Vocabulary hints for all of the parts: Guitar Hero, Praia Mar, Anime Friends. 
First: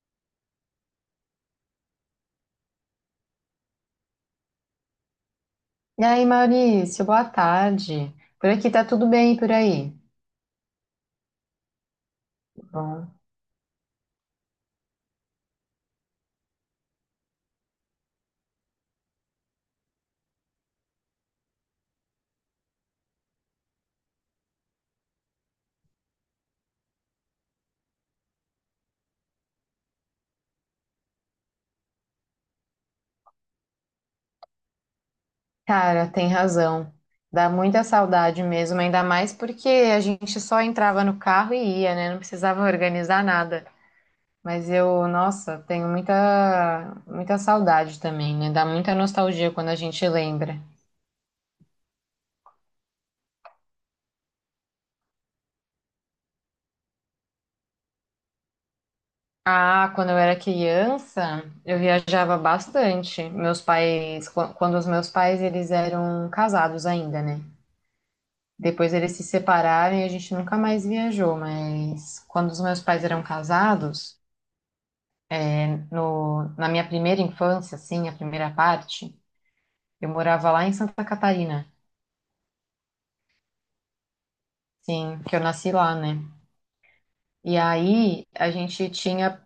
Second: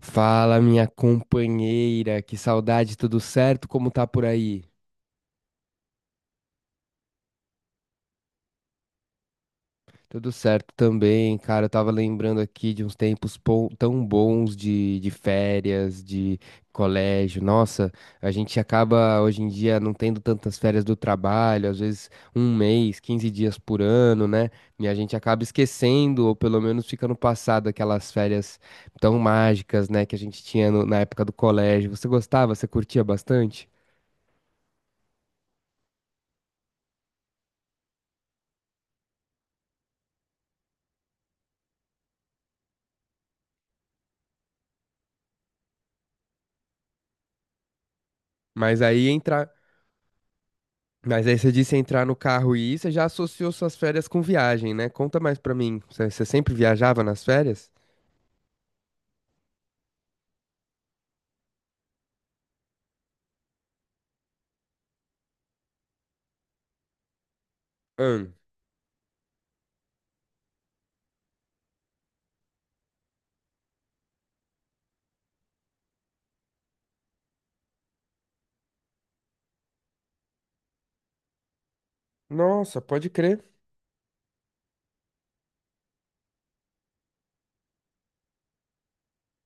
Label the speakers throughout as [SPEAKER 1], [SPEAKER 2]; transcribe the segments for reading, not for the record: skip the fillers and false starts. [SPEAKER 1] Fala, minha companheira, que saudade, tudo certo? Como tá por aí?
[SPEAKER 2] E aí, Maurício, boa tarde. Por aqui tá tudo bem, e por aí.
[SPEAKER 1] Tudo certo também, cara. Eu tava lembrando aqui de uns
[SPEAKER 2] Bom,
[SPEAKER 1] tempos tão bons de férias, de colégio. Nossa, a gente acaba hoje em dia não tendo tantas férias do trabalho, às vezes um mês, 15 dias por ano, né? E a gente acaba esquecendo, ou pelo menos fica no passado, aquelas férias tão mágicas, né, que a gente tinha na época do colégio. Você gostava? Você curtia bastante?
[SPEAKER 2] Cara, tem razão. Dá muita saudade mesmo, ainda mais porque a gente só entrava no carro e ia, né? Não precisava organizar nada. Mas eu, nossa, tenho muita, muita saudade também, né? Dá
[SPEAKER 1] Mas
[SPEAKER 2] muita
[SPEAKER 1] aí
[SPEAKER 2] nostalgia
[SPEAKER 1] entra.
[SPEAKER 2] quando a gente lembra.
[SPEAKER 1] Mas aí você disse entrar no carro e ir, você já associou suas férias com viagem, né? Conta mais pra mim. Você sempre viajava nas férias?
[SPEAKER 2] Ah, quando eu era criança, eu viajava bastante. Meus pais, quando os meus pais, eles eram casados ainda, né?
[SPEAKER 1] Hum.
[SPEAKER 2] Depois eles se separaram e a gente nunca mais viajou, mas quando os meus pais eram casados, na minha primeira infância, assim, a primeira parte, eu morava lá em Santa Catarina,
[SPEAKER 1] Nossa, pode crer.
[SPEAKER 2] sim, que eu nasci lá, né? E aí a gente tinha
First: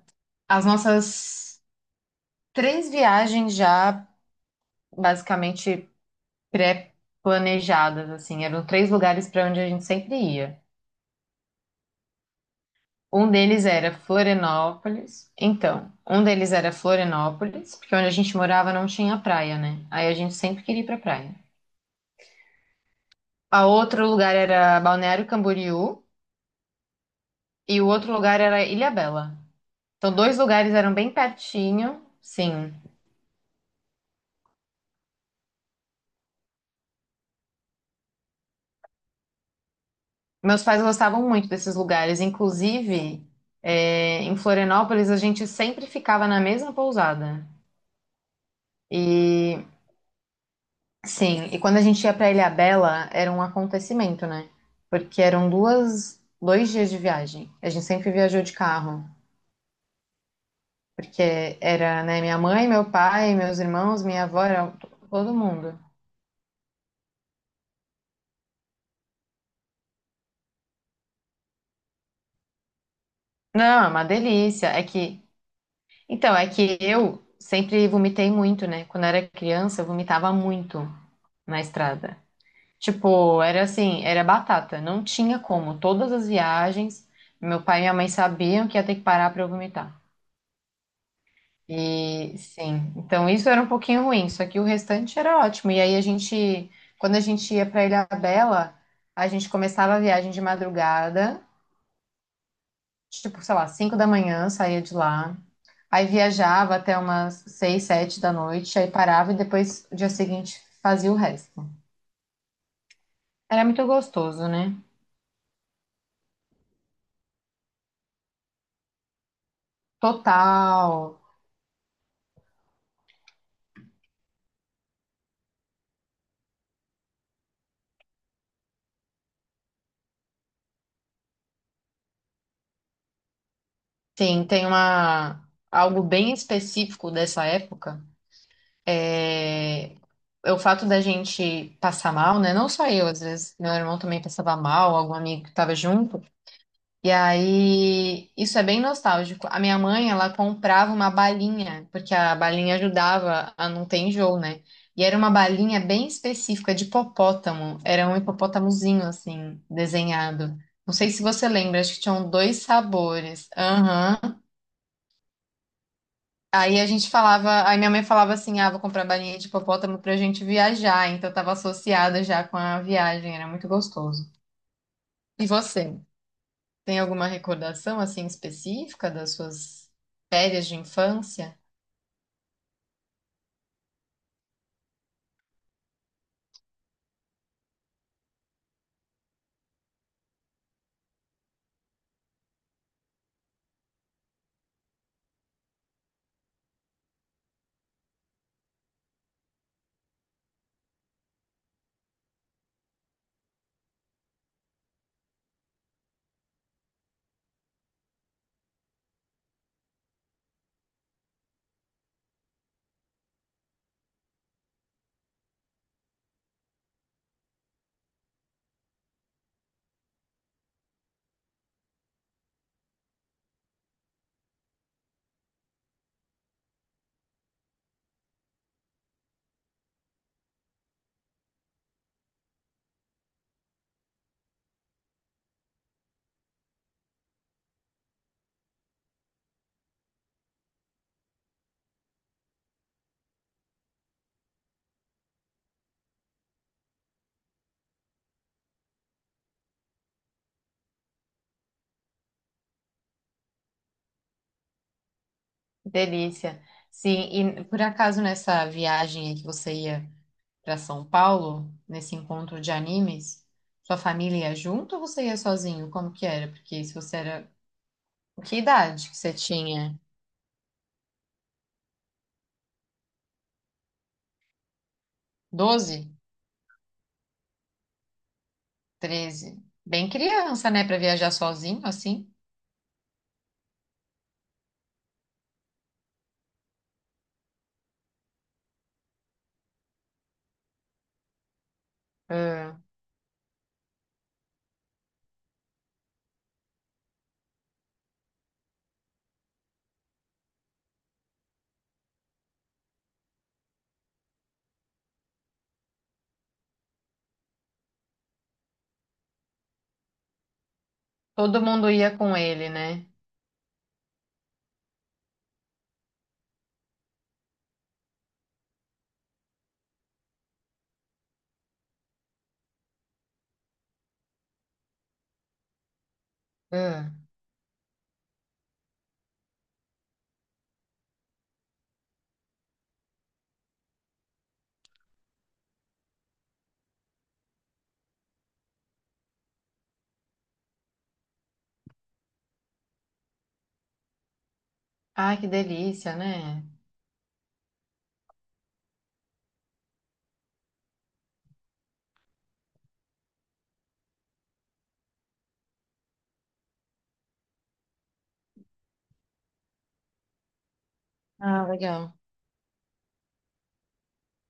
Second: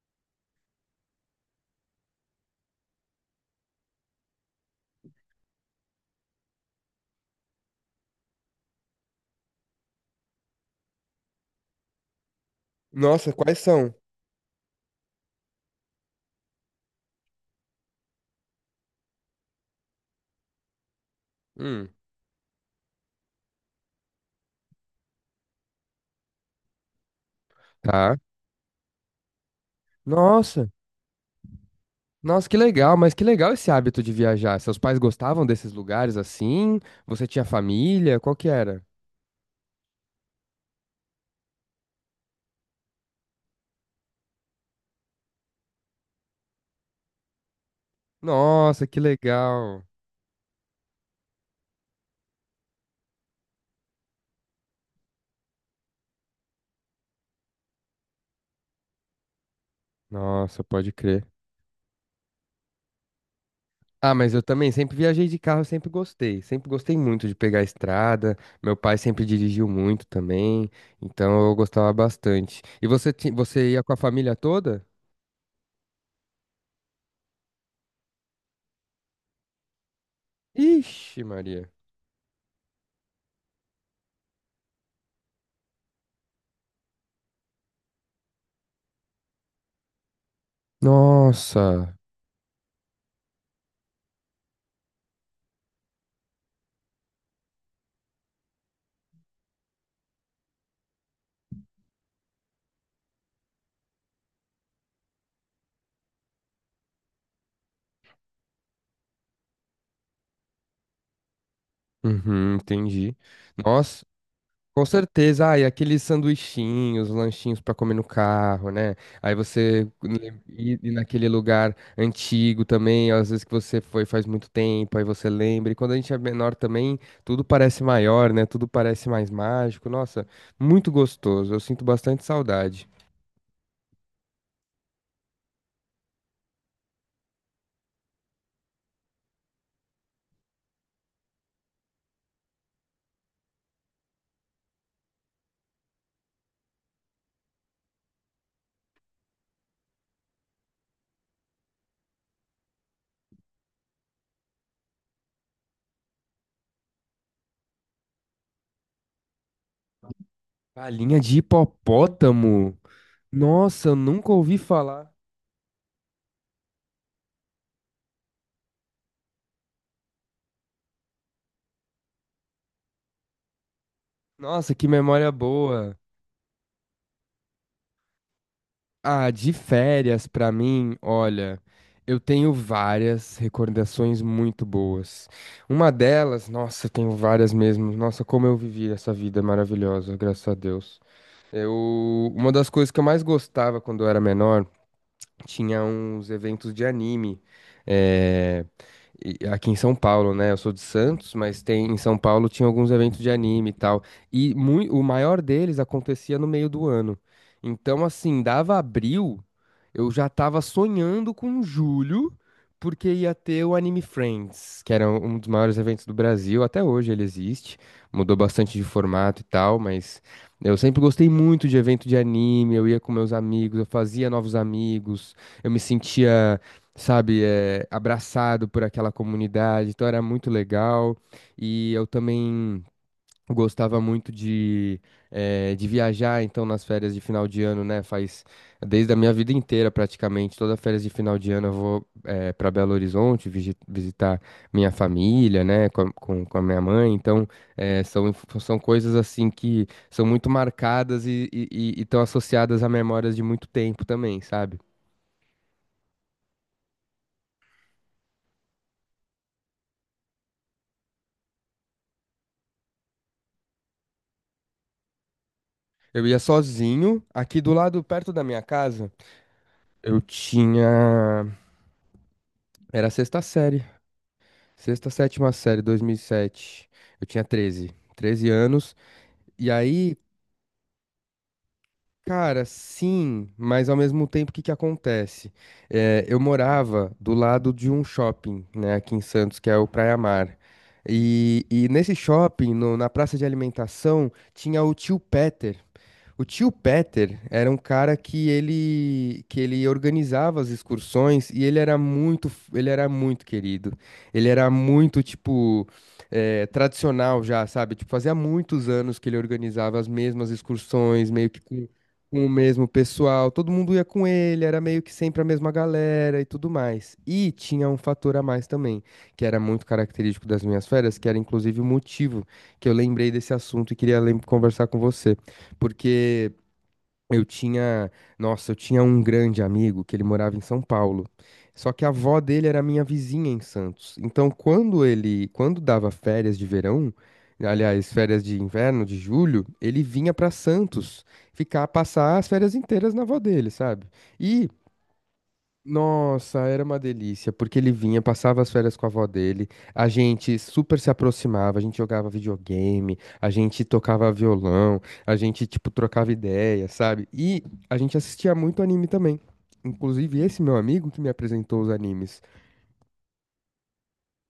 [SPEAKER 2] as nossas três viagens já basicamente pré-planejadas, assim, eram três lugares para onde a gente sempre ia. Um
[SPEAKER 1] Nossa, quais
[SPEAKER 2] deles era
[SPEAKER 1] são?
[SPEAKER 2] Florianópolis. Então, um deles era Florianópolis, porque onde a gente morava não tinha praia, né? Aí a gente sempre queria ir pra praia.
[SPEAKER 1] Hum.
[SPEAKER 2] A outro lugar era Balneário Camboriú e o outro
[SPEAKER 1] Tá.
[SPEAKER 2] lugar era Ilhabela. Então, dois
[SPEAKER 1] Nossa.
[SPEAKER 2] lugares eram bem pertinho,
[SPEAKER 1] Nossa, que
[SPEAKER 2] sim.
[SPEAKER 1] legal, mas que legal esse hábito de viajar. Seus pais gostavam desses lugares assim? Você tinha família? Qual que era?
[SPEAKER 2] Meus pais gostavam muito desses lugares. Inclusive, é, em Florianópolis, a gente sempre ficava na mesma pousada.
[SPEAKER 1] Nossa, que
[SPEAKER 2] E
[SPEAKER 1] legal.
[SPEAKER 2] sim, e quando a gente ia para Ilhabela, era um acontecimento, né? Porque eram duas, 2 dias de viagem. A gente sempre viajou de carro,
[SPEAKER 1] Nossa, pode crer.
[SPEAKER 2] porque era, né, minha mãe, meu pai, meus irmãos,
[SPEAKER 1] Ah,
[SPEAKER 2] minha
[SPEAKER 1] mas eu
[SPEAKER 2] avó,
[SPEAKER 1] também
[SPEAKER 2] era
[SPEAKER 1] sempre viajei
[SPEAKER 2] todo
[SPEAKER 1] de carro,
[SPEAKER 2] mundo.
[SPEAKER 1] sempre gostei. Sempre gostei muito de pegar a estrada. Meu pai sempre dirigiu muito também, então eu gostava bastante. E você, você ia
[SPEAKER 2] Não, é
[SPEAKER 1] com a
[SPEAKER 2] uma
[SPEAKER 1] família
[SPEAKER 2] delícia. É
[SPEAKER 1] toda?
[SPEAKER 2] que, então, é que eu sempre vomitei muito, né? Quando eu era criança, eu vomitava muito
[SPEAKER 1] Ixi,
[SPEAKER 2] na
[SPEAKER 1] Maria.
[SPEAKER 2] estrada. Tipo, era assim, era batata, não tinha como. Todas as viagens, meu pai e minha mãe sabiam que ia ter que parar para eu vomitar.
[SPEAKER 1] Nossa.
[SPEAKER 2] E sim, então isso era um pouquinho ruim, só que o restante era ótimo. E aí a gente, quando a gente ia para Ilhabela, a gente começava a viagem de madrugada, tipo, sei lá, 5 da manhã, saía de lá. Aí viajava até umas 6, 7 da noite, aí parava e depois no dia seguinte fazia o resto.
[SPEAKER 1] Uhum, entendi.
[SPEAKER 2] Era muito
[SPEAKER 1] Nossa.
[SPEAKER 2] gostoso, né?
[SPEAKER 1] Com certeza, ah, e aqueles sanduichinhos, lanchinhos para comer no carro, né? Aí você ir
[SPEAKER 2] Total.
[SPEAKER 1] ir naquele lugar antigo também, às vezes que você foi faz muito tempo, aí você lembra. E quando a gente é menor também, tudo parece maior, né? Tudo parece mais mágico. Nossa, muito gostoso. Eu sinto bastante saudade.
[SPEAKER 2] Sim, tem uma algo bem específico dessa época. É, é o fato da gente passar mal, né? Não só eu, às vezes meu irmão também passava mal, algum amigo que estava junto. E aí, isso é bem nostálgico. A minha mãe, ela comprava uma balinha, porque a balinha ajudava a não ter enjoo, né? E era uma balinha bem específica de hipopótamo. Era um hipopótamozinho, assim, desenhado. Não sei
[SPEAKER 1] Galinha
[SPEAKER 2] se
[SPEAKER 1] de
[SPEAKER 2] você lembra, acho que tinham dois
[SPEAKER 1] hipopótamo?
[SPEAKER 2] sabores.
[SPEAKER 1] Nossa, eu nunca
[SPEAKER 2] Aham.
[SPEAKER 1] ouvi falar.
[SPEAKER 2] Aí a gente falava, aí minha mãe falava assim, ah, vou comprar balinha de hipopótamo pra gente viajar, então eu tava associada já com a viagem, era muito gostoso.
[SPEAKER 1] Nossa, que memória
[SPEAKER 2] E
[SPEAKER 1] boa.
[SPEAKER 2] você, tem alguma recordação assim específica
[SPEAKER 1] Ah,
[SPEAKER 2] das
[SPEAKER 1] de
[SPEAKER 2] suas
[SPEAKER 1] férias pra
[SPEAKER 2] férias de
[SPEAKER 1] mim,
[SPEAKER 2] infância?
[SPEAKER 1] olha, eu tenho várias recordações muito boas. Uma delas, nossa, eu tenho várias mesmo. Nossa, como eu vivi essa vida maravilhosa, graças a Deus. Eu, uma das coisas que eu mais gostava quando eu era menor tinha uns eventos de anime é, aqui em São Paulo, né? Eu sou de Santos, mas tem em São Paulo tinha alguns eventos de anime e tal. E o maior deles acontecia no meio do ano. Então, assim, dava abril, eu já tava sonhando com julho, porque ia ter o Anime Friends, que era um dos maiores eventos do Brasil. Até hoje ele existe, mudou bastante de formato e tal, mas eu sempre gostei muito de evento de anime. Eu ia com meus amigos, eu fazia novos amigos. Eu me sentia, sabe, abraçado por aquela comunidade, então era muito legal. E eu também gostava muito de, de viajar, então nas férias de final de ano, né? Faz desde a minha vida inteira praticamente, toda férias de final de ano eu vou para Belo Horizonte visitar minha família, né? Com a minha mãe, então são, são coisas assim que são muito marcadas e estão associadas a memórias de muito tempo também, sabe?
[SPEAKER 2] Delícia. Sim, e por acaso nessa viagem aí que você ia para São Paulo, nesse encontro de animes, sua família ia junto ou você ia sozinho? Como que
[SPEAKER 1] Eu ia
[SPEAKER 2] era? Porque se você
[SPEAKER 1] sozinho,
[SPEAKER 2] era,
[SPEAKER 1] aqui do lado, perto da
[SPEAKER 2] que
[SPEAKER 1] minha
[SPEAKER 2] idade
[SPEAKER 1] casa,
[SPEAKER 2] que você tinha?
[SPEAKER 1] eu tinha. Era a sexta série. Sexta, sétima série,
[SPEAKER 2] 12.
[SPEAKER 1] 2007. Eu tinha 13. 13 anos.
[SPEAKER 2] 13.
[SPEAKER 1] E
[SPEAKER 2] Bem
[SPEAKER 1] aí,
[SPEAKER 2] criança, né, pra viajar sozinho assim.
[SPEAKER 1] cara, sim, mas ao mesmo tempo, o que que acontece? É, eu morava do lado de um shopping, né, aqui em Santos, que é o Praia Mar. E nesse shopping,
[SPEAKER 2] Ah,
[SPEAKER 1] na praça de alimentação, tinha o tio Peter. O tio Peter era um cara que ele organizava as excursões e ele era muito querido. Ele era muito tipo tradicional já, sabe? Tipo, fazia muitos anos que ele organizava as mesmas excursões, meio que
[SPEAKER 2] todo
[SPEAKER 1] com,
[SPEAKER 2] mundo ia com
[SPEAKER 1] com o
[SPEAKER 2] ele,
[SPEAKER 1] mesmo
[SPEAKER 2] né?
[SPEAKER 1] pessoal. Todo mundo ia com ele, era meio que sempre a mesma galera e tudo mais. E tinha um fator a mais também, que era muito característico das minhas férias, que era inclusive o motivo que eu lembrei desse assunto e queria conversar com você porque
[SPEAKER 2] Ah,
[SPEAKER 1] eu tinha, nossa, eu tinha um grande amigo que ele morava em São Paulo. Só que a avó dele era minha vizinha em Santos. Então, quando ele, quando dava férias de verão, aliás, férias de inverno de julho, ele vinha para Santos ficar passar as férias inteiras na avó dele, sabe? E
[SPEAKER 2] ai, que delícia,
[SPEAKER 1] nossa,
[SPEAKER 2] né?
[SPEAKER 1] era uma delícia, porque ele vinha, passava as férias com a avó dele, a gente super se aproximava, a gente jogava videogame, a gente tocava violão, a gente, tipo, trocava ideia, sabe? E a gente assistia muito anime também. Inclusive, esse meu amigo que me
[SPEAKER 2] Ah,
[SPEAKER 1] apresentou os
[SPEAKER 2] legal.
[SPEAKER 1] animes.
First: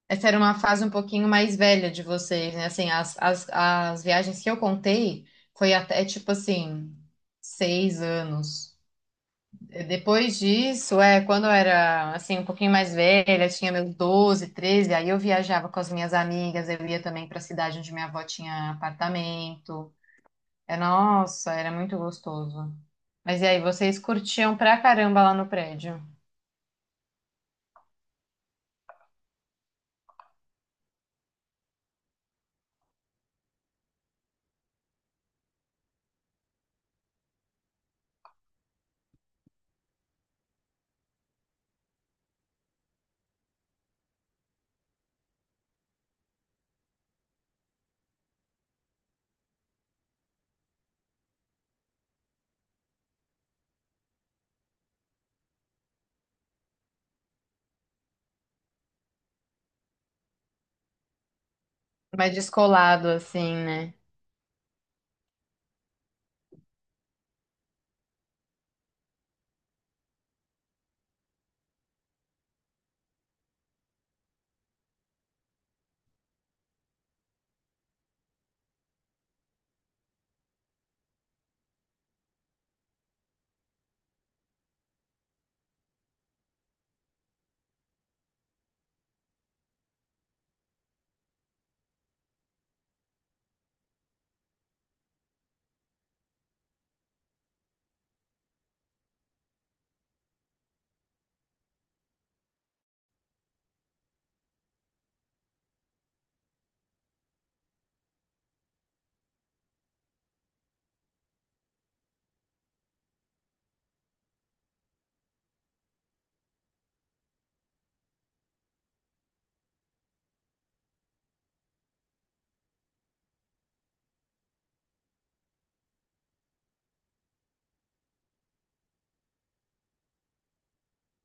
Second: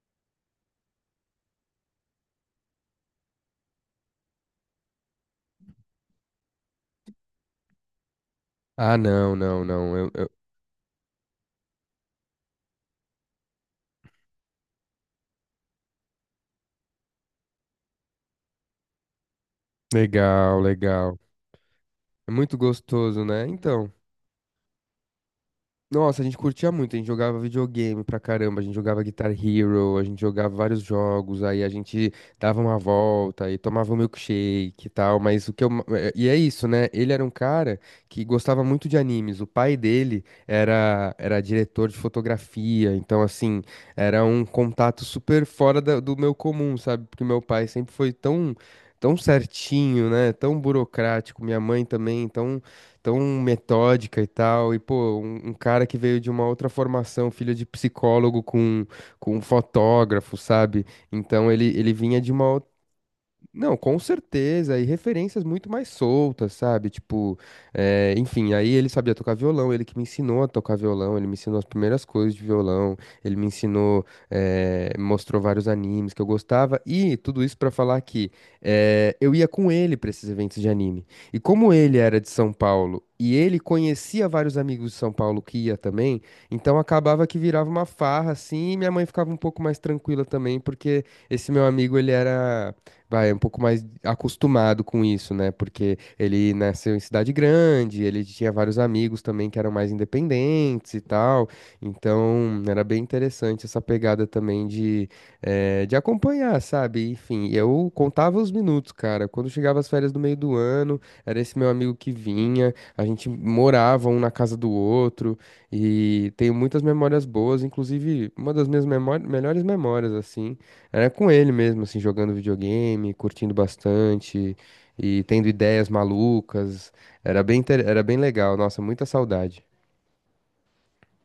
[SPEAKER 2] Essa era uma fase um pouquinho mais velha de vocês, né? Assim, as viagens que eu contei foi até tipo assim, 6 anos.
[SPEAKER 1] Ah, não, não, não.
[SPEAKER 2] Depois disso, é, quando eu era assim, um pouquinho mais velha, tinha meus 12, 13, aí eu viajava com as minhas amigas, eu ia também para a cidade onde minha avó tinha apartamento.
[SPEAKER 1] Legal,
[SPEAKER 2] É,
[SPEAKER 1] legal.
[SPEAKER 2] nossa, era muito
[SPEAKER 1] É muito
[SPEAKER 2] gostoso.
[SPEAKER 1] gostoso,
[SPEAKER 2] Mas
[SPEAKER 1] né?
[SPEAKER 2] e aí,
[SPEAKER 1] Então.
[SPEAKER 2] vocês curtiam pra caramba lá no prédio?
[SPEAKER 1] Nossa, a gente curtia muito, a gente jogava videogame pra caramba, a gente jogava Guitar Hero, a gente jogava vários jogos, aí a gente dava uma volta e tomava um milkshake e tal, mas o que eu... ma- eh, E é isso, né? Ele era um cara que gostava muito de animes, o pai dele era, era diretor de fotografia, então assim, era um contato super do meu comum, sabe? Porque meu pai sempre foi tão certinho, né? Tão burocrático, minha mãe também, então tão metódica e tal. E, pô, um cara que veio de uma outra formação, filho de psicólogo com fotógrafo, sabe? Então ele vinha de
[SPEAKER 2] Mais
[SPEAKER 1] uma.
[SPEAKER 2] descolado, assim,
[SPEAKER 1] Não,
[SPEAKER 2] né?
[SPEAKER 1] com certeza, e referências muito mais soltas, sabe? Tipo, enfim, aí ele sabia tocar violão, ele que me ensinou a tocar violão, ele me ensinou as primeiras coisas de violão, ele me ensinou, eh, me mostrou vários animes que eu gostava, e tudo isso pra falar que eu ia com ele pra esses eventos de anime. E como ele era de São Paulo, e ele conhecia vários amigos de São Paulo que ia também, então acabava que virava uma farra, assim, e minha mãe ficava um pouco mais tranquila também, porque esse meu amigo, ele era vai, é um pouco mais acostumado com isso, né? Porque ele nasceu em cidade grande, ele tinha vários amigos também que eram mais independentes e tal. Então, era bem interessante essa pegada também de acompanhar, sabe? Enfim, eu contava os minutos, cara. Quando chegava as férias do meio do ano, era esse meu amigo que vinha, a gente morava um na casa do outro. E tenho muitas memórias boas, inclusive uma das minhas melhores memórias, assim. Era com ele mesmo, assim, jogando videogame, curtindo bastante e tendo ideias malucas. Era bem legal. Nossa, muita saudade.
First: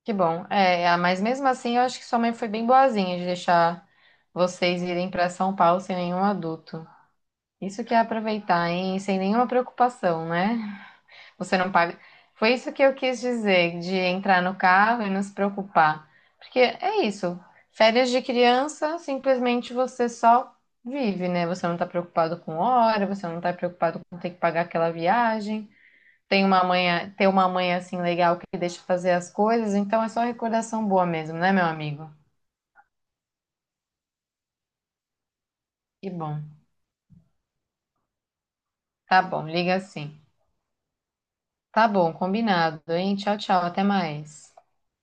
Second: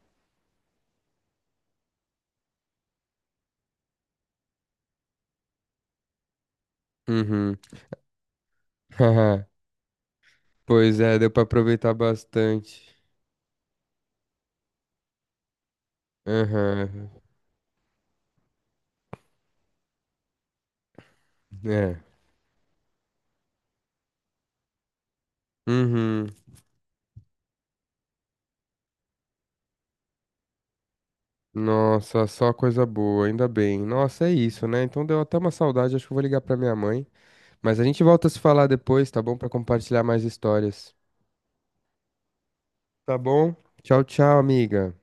[SPEAKER 2] Que bom. É, ah, mas mesmo assim, eu acho que sua mãe foi bem boazinha de deixar vocês irem pra São Paulo sem nenhum adulto.
[SPEAKER 1] Uhum.
[SPEAKER 2] Isso que é aproveitar, hein? Sem nenhuma preocupação, né?
[SPEAKER 1] Pois é, deu pra
[SPEAKER 2] Você não
[SPEAKER 1] aproveitar
[SPEAKER 2] paga. Foi isso
[SPEAKER 1] bastante.
[SPEAKER 2] que eu quis dizer, de entrar no carro e não se preocupar. Porque é
[SPEAKER 1] Aham.
[SPEAKER 2] isso. Férias de criança, simplesmente você só vive, né? Você não tá
[SPEAKER 1] É.
[SPEAKER 2] preocupado com hora, você não tá preocupado com ter que pagar aquela viagem.
[SPEAKER 1] Uhum.
[SPEAKER 2] Tem uma mãe, ter uma mãe assim legal que deixa fazer as coisas, então é só recordação boa mesmo, né, meu amigo?
[SPEAKER 1] Nossa, só coisa boa, ainda bem. Nossa, é isso, né? Então deu até uma saudade, acho
[SPEAKER 2] Que
[SPEAKER 1] que eu vou
[SPEAKER 2] bom.
[SPEAKER 1] ligar pra minha mãe. Mas a gente volta a se falar depois, tá
[SPEAKER 2] Tá
[SPEAKER 1] bom?
[SPEAKER 2] bom,
[SPEAKER 1] Pra
[SPEAKER 2] liga
[SPEAKER 1] compartilhar
[SPEAKER 2] assim.
[SPEAKER 1] mais histórias.
[SPEAKER 2] Tá bom, combinado, hein?
[SPEAKER 1] Tá
[SPEAKER 2] Tchau,
[SPEAKER 1] bom?
[SPEAKER 2] tchau, até
[SPEAKER 1] Tchau, tchau,
[SPEAKER 2] mais.
[SPEAKER 1] amiga.